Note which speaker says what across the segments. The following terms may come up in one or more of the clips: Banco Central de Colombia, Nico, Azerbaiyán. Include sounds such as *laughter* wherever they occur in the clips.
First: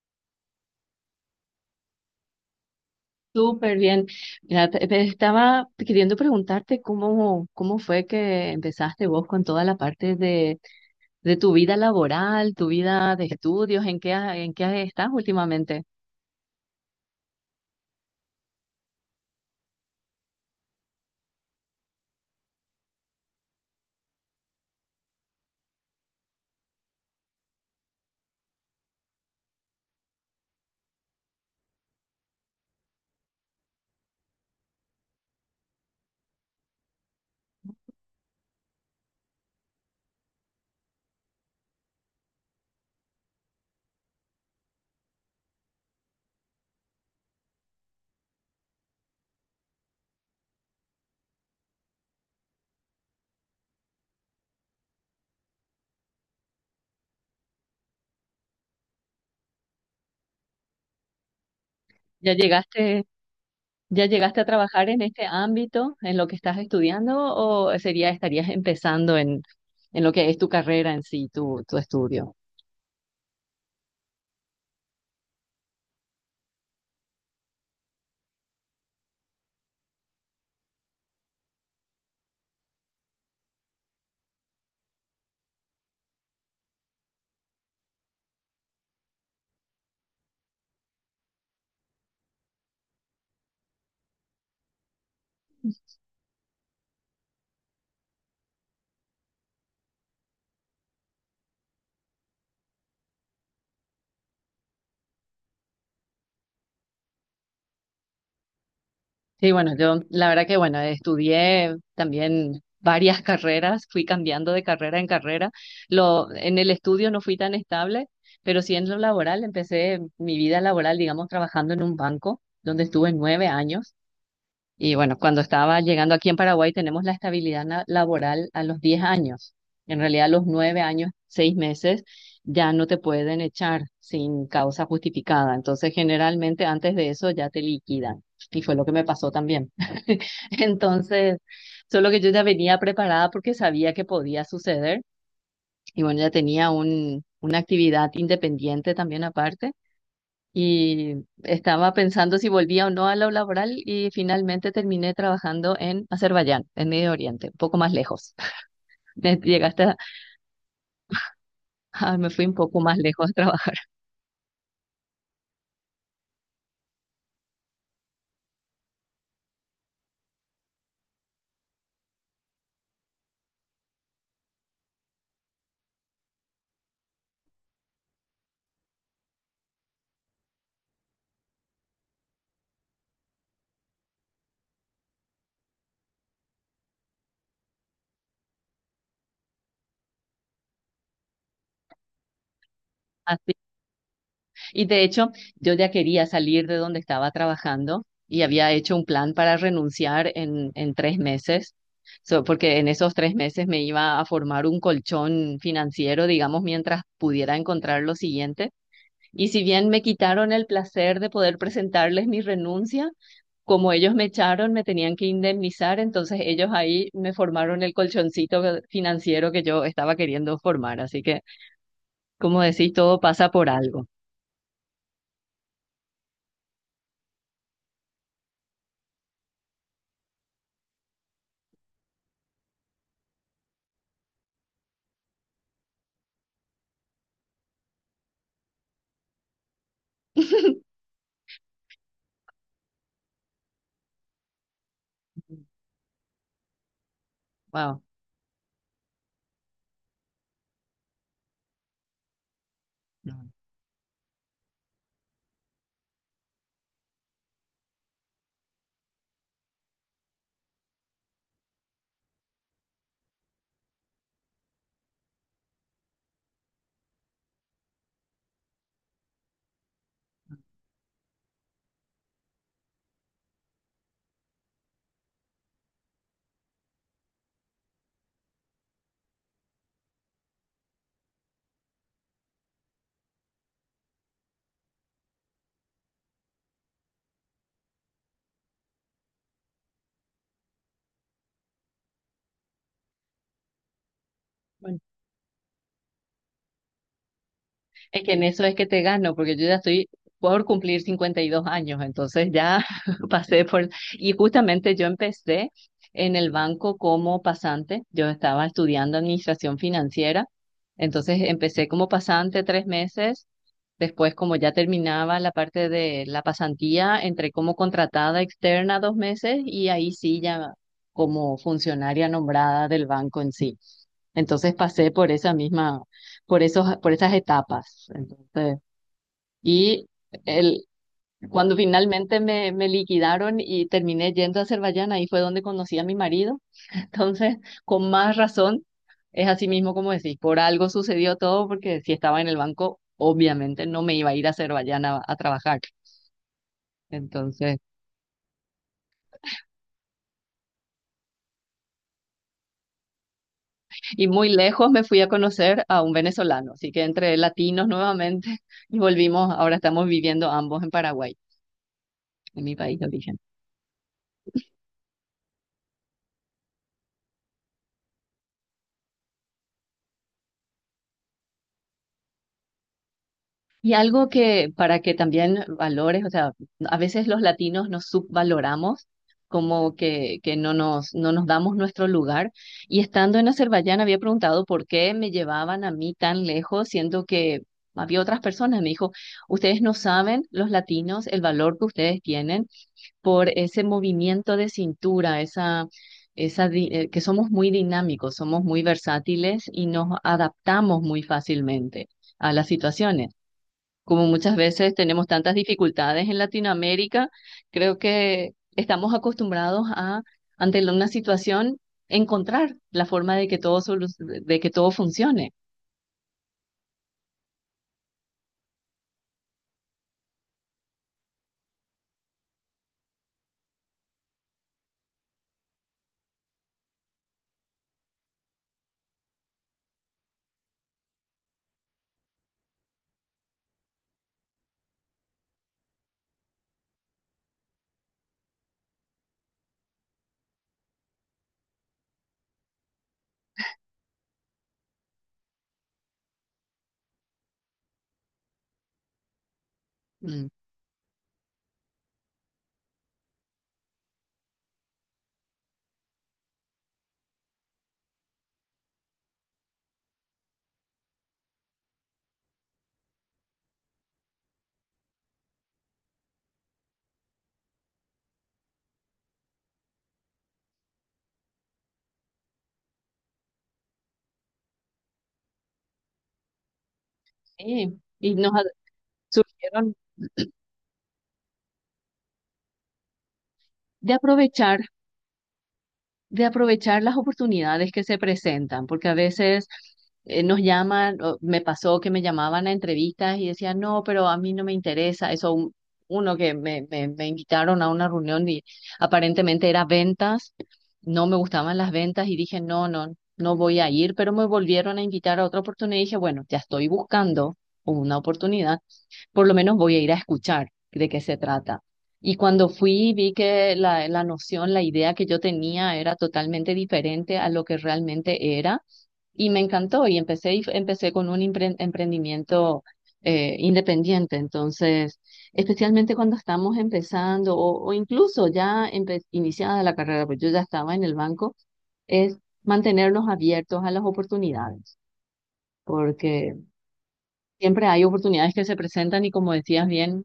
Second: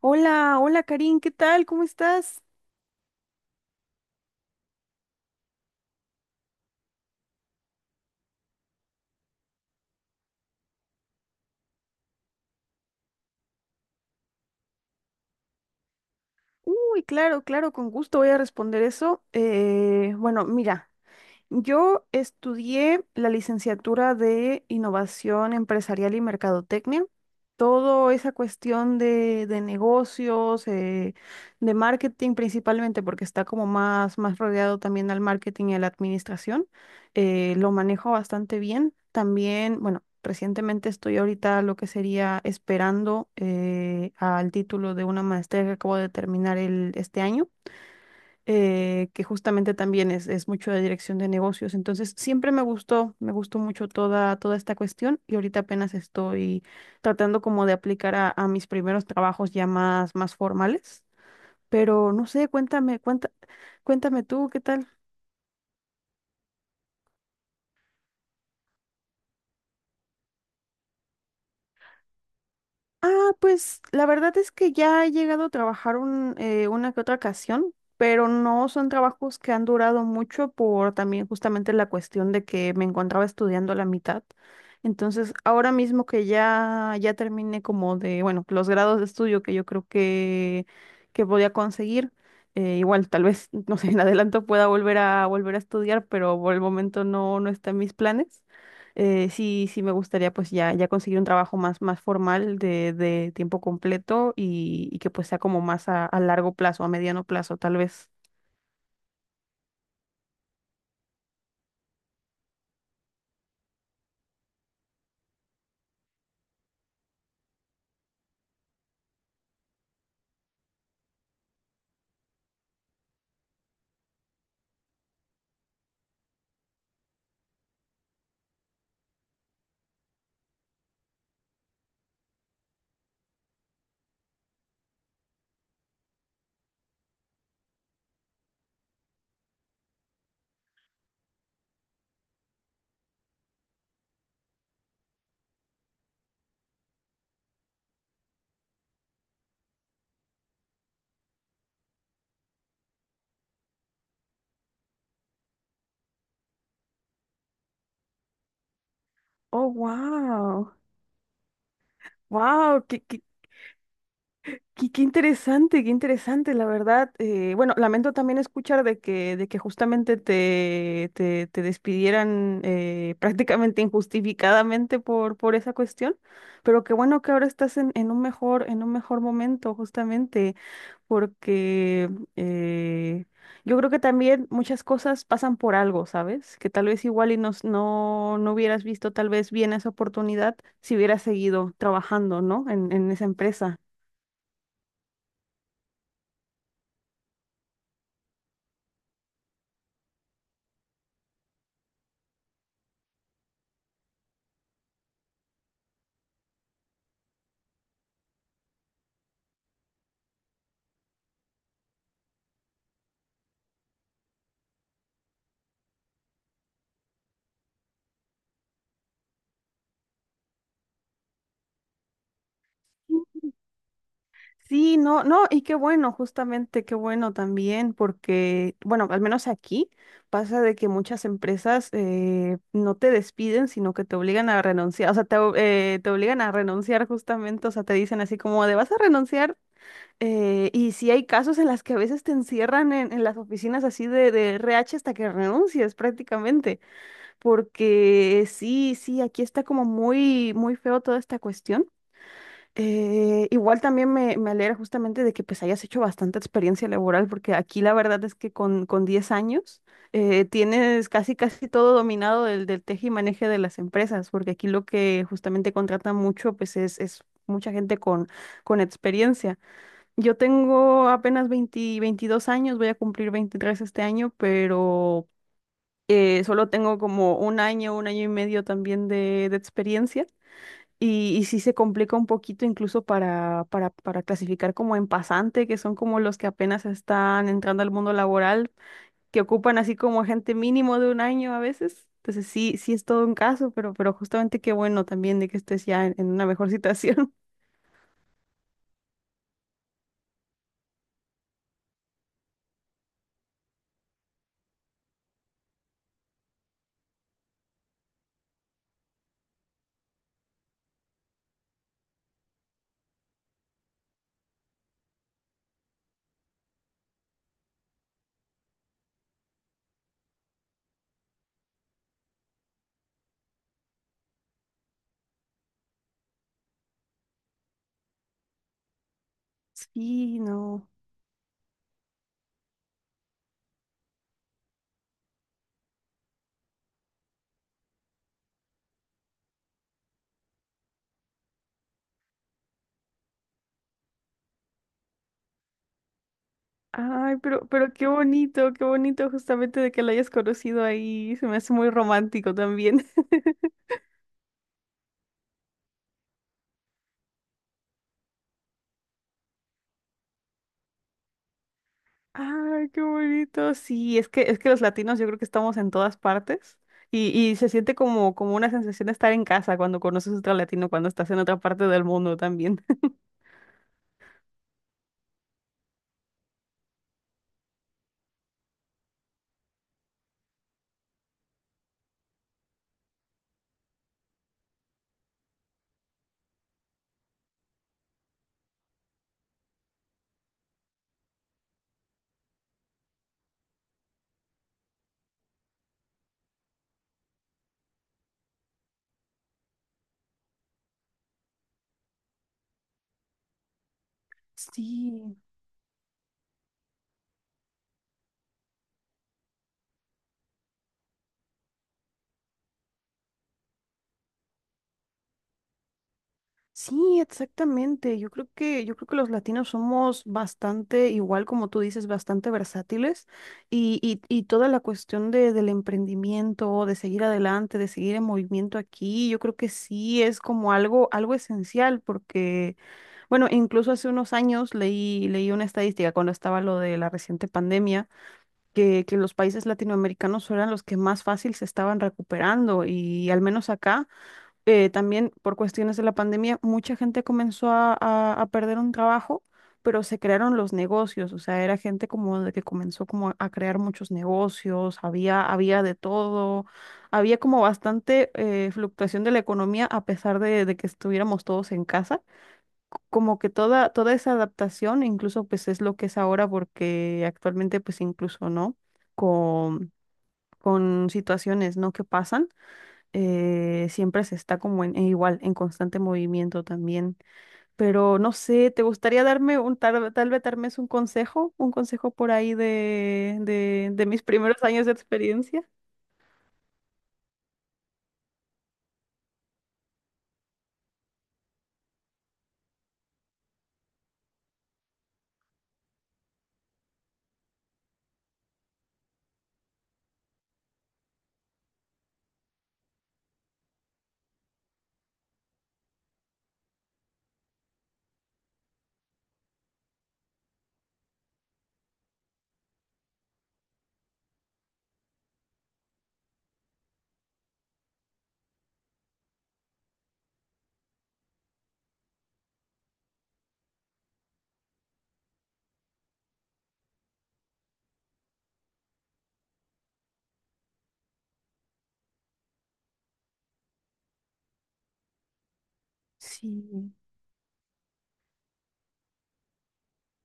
Speaker 1: Hola, hola Karin, ¿qué tal? ¿Cómo estás?
Speaker 2: Súper bien. Mira, te estaba queriendo preguntarte cómo fue que empezaste vos con toda la parte de tu vida laboral, tu vida de estudios, en qué estás últimamente.
Speaker 1: Uy, claro, claro, con gusto voy a responder eso. Bueno, mira. Yo estudié la licenciatura de Innovación Empresarial y Mercadotecnia. Toda esa cuestión de negocios, de marketing principalmente, porque está como más, más rodeado también al marketing y a la administración, lo manejo bastante bien. También, bueno, recientemente estoy ahorita lo que sería esperando al título de una maestría que acabo de terminar el, este año que justamente también es mucho de dirección de negocios. Entonces, siempre me gustó mucho toda, toda esta cuestión y ahorita apenas estoy tratando como de aplicar a mis primeros trabajos ya más, más formales. Pero no
Speaker 2: ¿Ya
Speaker 1: sé, cuéntame,
Speaker 2: llegaste,
Speaker 1: cuenta,
Speaker 2: ya
Speaker 1: cuéntame
Speaker 2: llegaste a
Speaker 1: tú, ¿qué tal?
Speaker 2: trabajar en este ámbito, en lo que estás estudiando, o sería, estarías empezando en lo que es tu carrera en sí, tu estudio?
Speaker 1: Ah, pues la verdad es que ya he llegado a trabajar una que otra ocasión, pero no son trabajos que han durado mucho por también justamente la cuestión de que me encontraba estudiando a la mitad. Entonces, ahora mismo que ya, ya terminé como de, bueno, los grados de estudio que yo creo que voy a conseguir, igual tal vez, *laughs* no sé, en adelanto pueda volver a estudiar, pero por el momento no, no está en mis planes. Sí, sí me gustaría pues ya, ya conseguir un trabajo más, más formal de tiempo completo y que pues sea como más a largo plazo, a mediano plazo tal vez.
Speaker 2: Sí, bueno, yo la verdad que bueno, estudié también varias *laughs* carreras, fui cambiando de carrera en carrera. En el estudio no fui tan estable, pero sí en lo laboral, empecé mi vida laboral, digamos, trabajando en un banco, donde estuve 9 años. Y bueno, cuando estaba llegando aquí, en Paraguay tenemos la estabilidad laboral a los 10 años. En realidad a los 9 años, 6 meses, ya no te pueden echar sin causa justificada. Entonces, generalmente antes de eso ya te liquidan. Y fue lo que me pasó también. *laughs* Entonces, solo que yo ya venía preparada porque sabía que podía suceder. Y bueno, ya tenía una actividad independiente también aparte, y estaba pensando si volvía o no a lo laboral, y finalmente terminé trabajando en Azerbaiyán, en Medio Oriente, un poco más lejos. *laughs*
Speaker 1: Oh,
Speaker 2: ¿Llegaste a...
Speaker 1: wow.
Speaker 2: ah, me fui un poco
Speaker 1: Wow,
Speaker 2: más lejos a trabajar
Speaker 1: qué, qué interesante, la verdad. Bueno, lamento también escuchar de de que justamente te, te, te despidieran *laughs* prácticamente injustificadamente por esa cuestión, pero qué bueno que ahora estás en un mejor momento, justamente, porque eh, yo creo que también muchas cosas pasan por algo, ¿sabes? Que tal vez igual y nos, no, no hubieras visto tal vez bien esa oportunidad si hubieras seguido trabajando, ¿no? En esa
Speaker 2: *laughs* así?
Speaker 1: empresa.
Speaker 2: Y de hecho, yo ya quería salir de donde estaba trabajando y había hecho un plan para renunciar en 3 meses. So, porque en esos 3 meses me iba a formar un colchón financiero, digamos, mientras pudiera encontrar lo siguiente. Y si bien me quitaron el placer de poder presentarles mi renuncia, como ellos me echaron, me tenían que indemnizar, entonces ellos ahí me formaron el financiero que yo estaba queriendo formar. Así que, como decís, todo pasa por algo.
Speaker 1: Sí, no, no, y qué bueno, justamente, qué bueno también, porque, bueno, al menos aquí pasa de que muchas empresas no te despiden, sino que te obligan a renunciar, o sea, te, o- te obligan a renunciar justamente, o sea, te dicen así como de vas a renunciar, y
Speaker 2: *laughs*
Speaker 1: sí hay casos en las que a veces te encierran en las oficinas así de RR. HH. Hasta que renuncies prácticamente, porque sí, sí, aquí está como muy, muy feo toda esta cuestión. Igual también me alegra justamente de que pues hayas hecho bastante experiencia laboral, porque aquí la verdad es que con 10 años tienes casi casi todo dominado del, del teje y maneje de las empresas, porque aquí lo que justamente contratan mucho pues es mucha gente con experiencia. Yo tengo apenas 20 22 años, voy a cumplir 23 este año, pero solo tengo como un año y medio también de experiencia. Y sí se complica un poquito incluso para clasificar como en pasante, que son como los que apenas están entrando al mundo laboral, que ocupan así como gente mínimo de un año a veces. Entonces sí, sí es todo un caso, pero justamente qué
Speaker 2: Wow.
Speaker 1: bueno también de que estés ya en una mejor situación. *laughs*
Speaker 2: Es que en eso es que te gano, porque yo ya estoy por cumplir 52 años, entonces ya *laughs* pasé por... Y justamente yo empecé en el banco como pasante, yo estaba estudiando administración financiera, entonces empecé como pasante 3 meses, después como ya terminaba la parte de la pasantía, entré como contratada externa 2 meses, y ahí sí ya como funcionaria nombrada del banco en sí. Entonces pasé por esa misma, por esas etapas. Entonces, y
Speaker 1: Sí,
Speaker 2: el,
Speaker 1: no.
Speaker 2: cuando finalmente me liquidaron y terminé yendo a Azerbaiyán, ahí fue donde conocí a mi marido. *laughs* Entonces, con más razón, es así mismo como decís, por algo sucedió todo, porque si estaba en el banco, obviamente no me iba a ir a Azerbaiyán a trabajar.
Speaker 1: Ay,
Speaker 2: Entonces,
Speaker 1: pero qué bonito justamente de que lo hayas conocido ahí. Se me hace muy romántico también. *laughs*
Speaker 2: y muy lejos me fui a conocer a un venezolano, así que entre latinos nuevamente *laughs* y volvimos, ahora estamos viviendo ambos en Paraguay, en mi
Speaker 1: Ay,
Speaker 2: país
Speaker 1: qué
Speaker 2: de origen.
Speaker 1: bonito. Sí, es que los latinos yo creo que estamos en todas partes y se siente como, como una sensación de estar en casa cuando conoces otro latino, cuando estás en otra parte del mundo también. *laughs*
Speaker 2: Y algo que para que también valores, o sea, a veces los latinos nos subvaloramos, como que no nos damos nuestro lugar. Y estando en Azerbaiyán había preguntado por qué me llevaban a mí tan lejos, siendo que había otras personas. Me dijo, ustedes no saben, los latinos, el valor que ustedes tienen por ese movimiento de cintura, que somos muy dinámicos, somos muy versátiles y nos adaptamos muy fácilmente a las situaciones. Como muchas veces tenemos
Speaker 1: Sí,
Speaker 2: tantas dificultades en Latinoamérica, creo que estamos acostumbrados a, ante una situación, encontrar la forma de que de que todo funcione.
Speaker 1: sí, exactamente. Yo creo que los latinos somos bastante, igual como tú dices, bastante versátiles y toda la cuestión del emprendimiento, de seguir adelante, de seguir en movimiento aquí, yo creo que sí es como algo, algo esencial porque... Bueno, incluso hace unos años leí, leí una estadística cuando estaba lo de la reciente pandemia, que los países latinoamericanos eran los que más fácil se estaban recuperando y al menos acá, también por cuestiones de la pandemia, mucha gente comenzó a perder un trabajo, pero se
Speaker 2: Mm.
Speaker 1: crearon los negocios, o sea, era gente como de que comenzó como a crear muchos negocios, había, había de todo, había como bastante fluctuación de la economía a pesar de que estuviéramos todos en casa como que toda, toda esa adaptación, incluso pues es lo que es ahora, porque actualmente pues incluso, ¿no? Con, con situaciones, ¿no? Que pasan, siempre se está como en igual, en constante movimiento también.
Speaker 2: Sí,
Speaker 1: Pero no
Speaker 2: y nos
Speaker 1: sé, ¿te gustaría darme un,
Speaker 2: surgieron
Speaker 1: tal, tal vez darme un consejo por ahí de
Speaker 2: de
Speaker 1: mis primeros
Speaker 2: aprovechar,
Speaker 1: años de experiencia?
Speaker 2: de aprovechar las oportunidades que se presentan, porque a veces nos llaman, o me pasó que me llamaban a entrevistas y decían, no, pero a mí no me interesa, uno que me invitaron a una reunión y aparentemente era ventas, no me gustaban las ventas y dije, no voy a ir, pero me volvieron a invitar a otra oportunidad y dije, bueno, ya estoy buscando una oportunidad, por lo menos voy a ir a escuchar de qué se trata. Y cuando fui, vi que la noción, la idea que yo tenía era totalmente diferente a lo que realmente era, y me encantó y empecé, y empecé con un emprendimiento independiente. Entonces, especialmente cuando estamos empezando o incluso ya iniciada la carrera, pues yo ya estaba en el banco, es mantenernos abiertos a las oportunidades, porque
Speaker 1: Sí.
Speaker 2: siempre hay oportunidades que se presentan, y como decías bien,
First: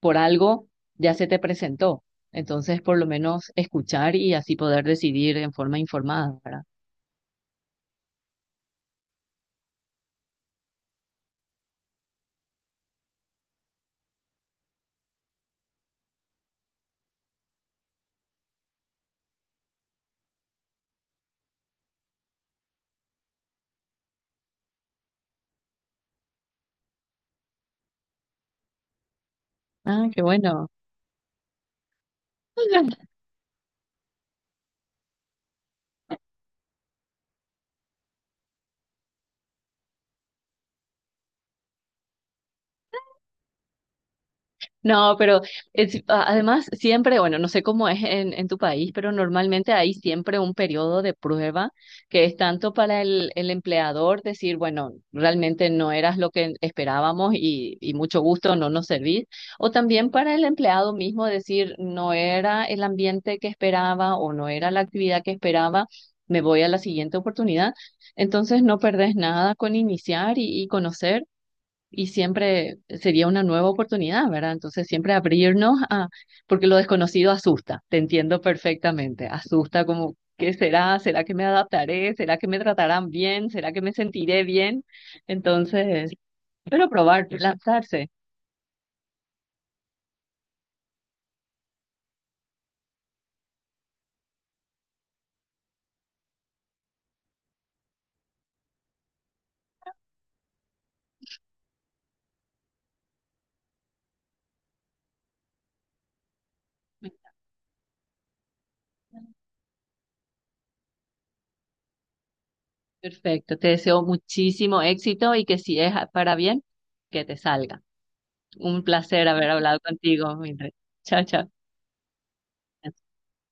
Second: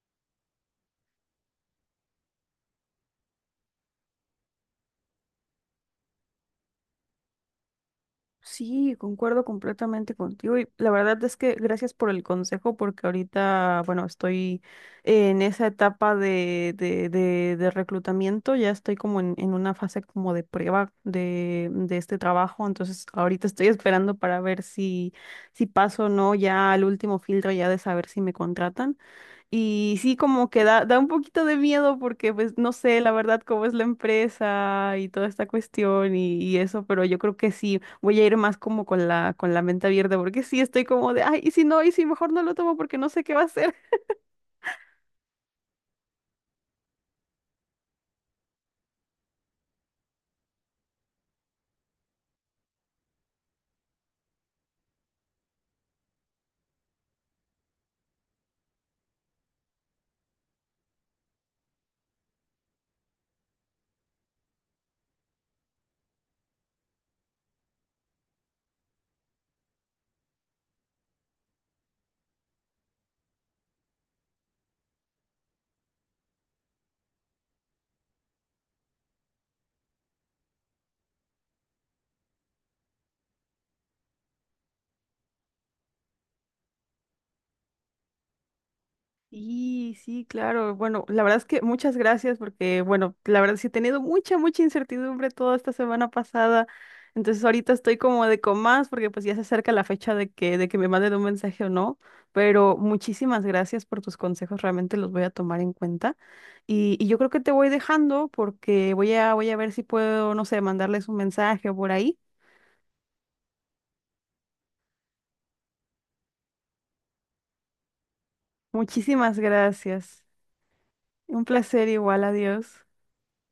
Speaker 2: por algo ya se te presentó. Entonces, por lo menos escuchar, y así poder decidir en forma informada, ¿verdad?
Speaker 1: Sí, concuerdo completamente contigo y la verdad es que gracias por el consejo porque ahorita, bueno, estoy en esa etapa de reclutamiento, ya estoy como en una fase como de prueba de este trabajo, entonces ahorita estoy esperando para ver si, si paso o no ya al último filtro ya de saber si me contratan. Y
Speaker 2: Ah,
Speaker 1: sí,
Speaker 2: qué
Speaker 1: como que
Speaker 2: bueno.
Speaker 1: da, da un poquito de miedo porque, pues, no sé,
Speaker 2: *laughs*
Speaker 1: la verdad, cómo es la empresa y toda esta cuestión y eso, pero yo creo que sí, voy a ir más como con la mente abierta porque sí estoy como de, ay, y si no, y si mejor no lo tomo porque no sé qué va a ser.
Speaker 2: No, pero además siempre, bueno, no sé cómo es en tu país, pero normalmente hay siempre un periodo de prueba, que es tanto para el empleador decir, bueno, realmente no eras lo que esperábamos y mucho gusto no nos servís, o también para el empleado mismo decir, no era el ambiente que esperaba o no era la actividad que esperaba, me voy a la siguiente oportunidad. Entonces no perdés nada con iniciar y conocer, y siempre sería una nueva oportunidad, ¿verdad? Entonces siempre abrirnos a... Porque lo desconocido asusta, te entiendo perfectamente, asusta como, ¿qué será? ¿Será que me adaptaré? ¿Será que me tratarán bien? ¿Será que me sentiré bien? Entonces, pero probar, lanzarse.
Speaker 1: Sí, sí, claro. Bueno, la verdad es que muchas gracias porque, bueno, la verdad sí he tenido mucha, mucha incertidumbre toda esta semana pasada. Entonces ahorita estoy como de con más porque pues ya se acerca la fecha de que me manden un mensaje o no. Pero muchísimas gracias por tus consejos, realmente los voy a tomar en cuenta. Y yo creo que te voy dejando porque voy a, voy a ver si puedo, no sé, mandarles un mensaje o por ahí.
Speaker 2: Perfecto, te deseo muchísimo éxito, y que si es para bien, que te salga. Un placer
Speaker 1: Muchísimas
Speaker 2: haber hablado
Speaker 1: gracias.
Speaker 2: contigo, Mildred. Chao,
Speaker 1: Un
Speaker 2: chao.
Speaker 1: placer igual, adiós.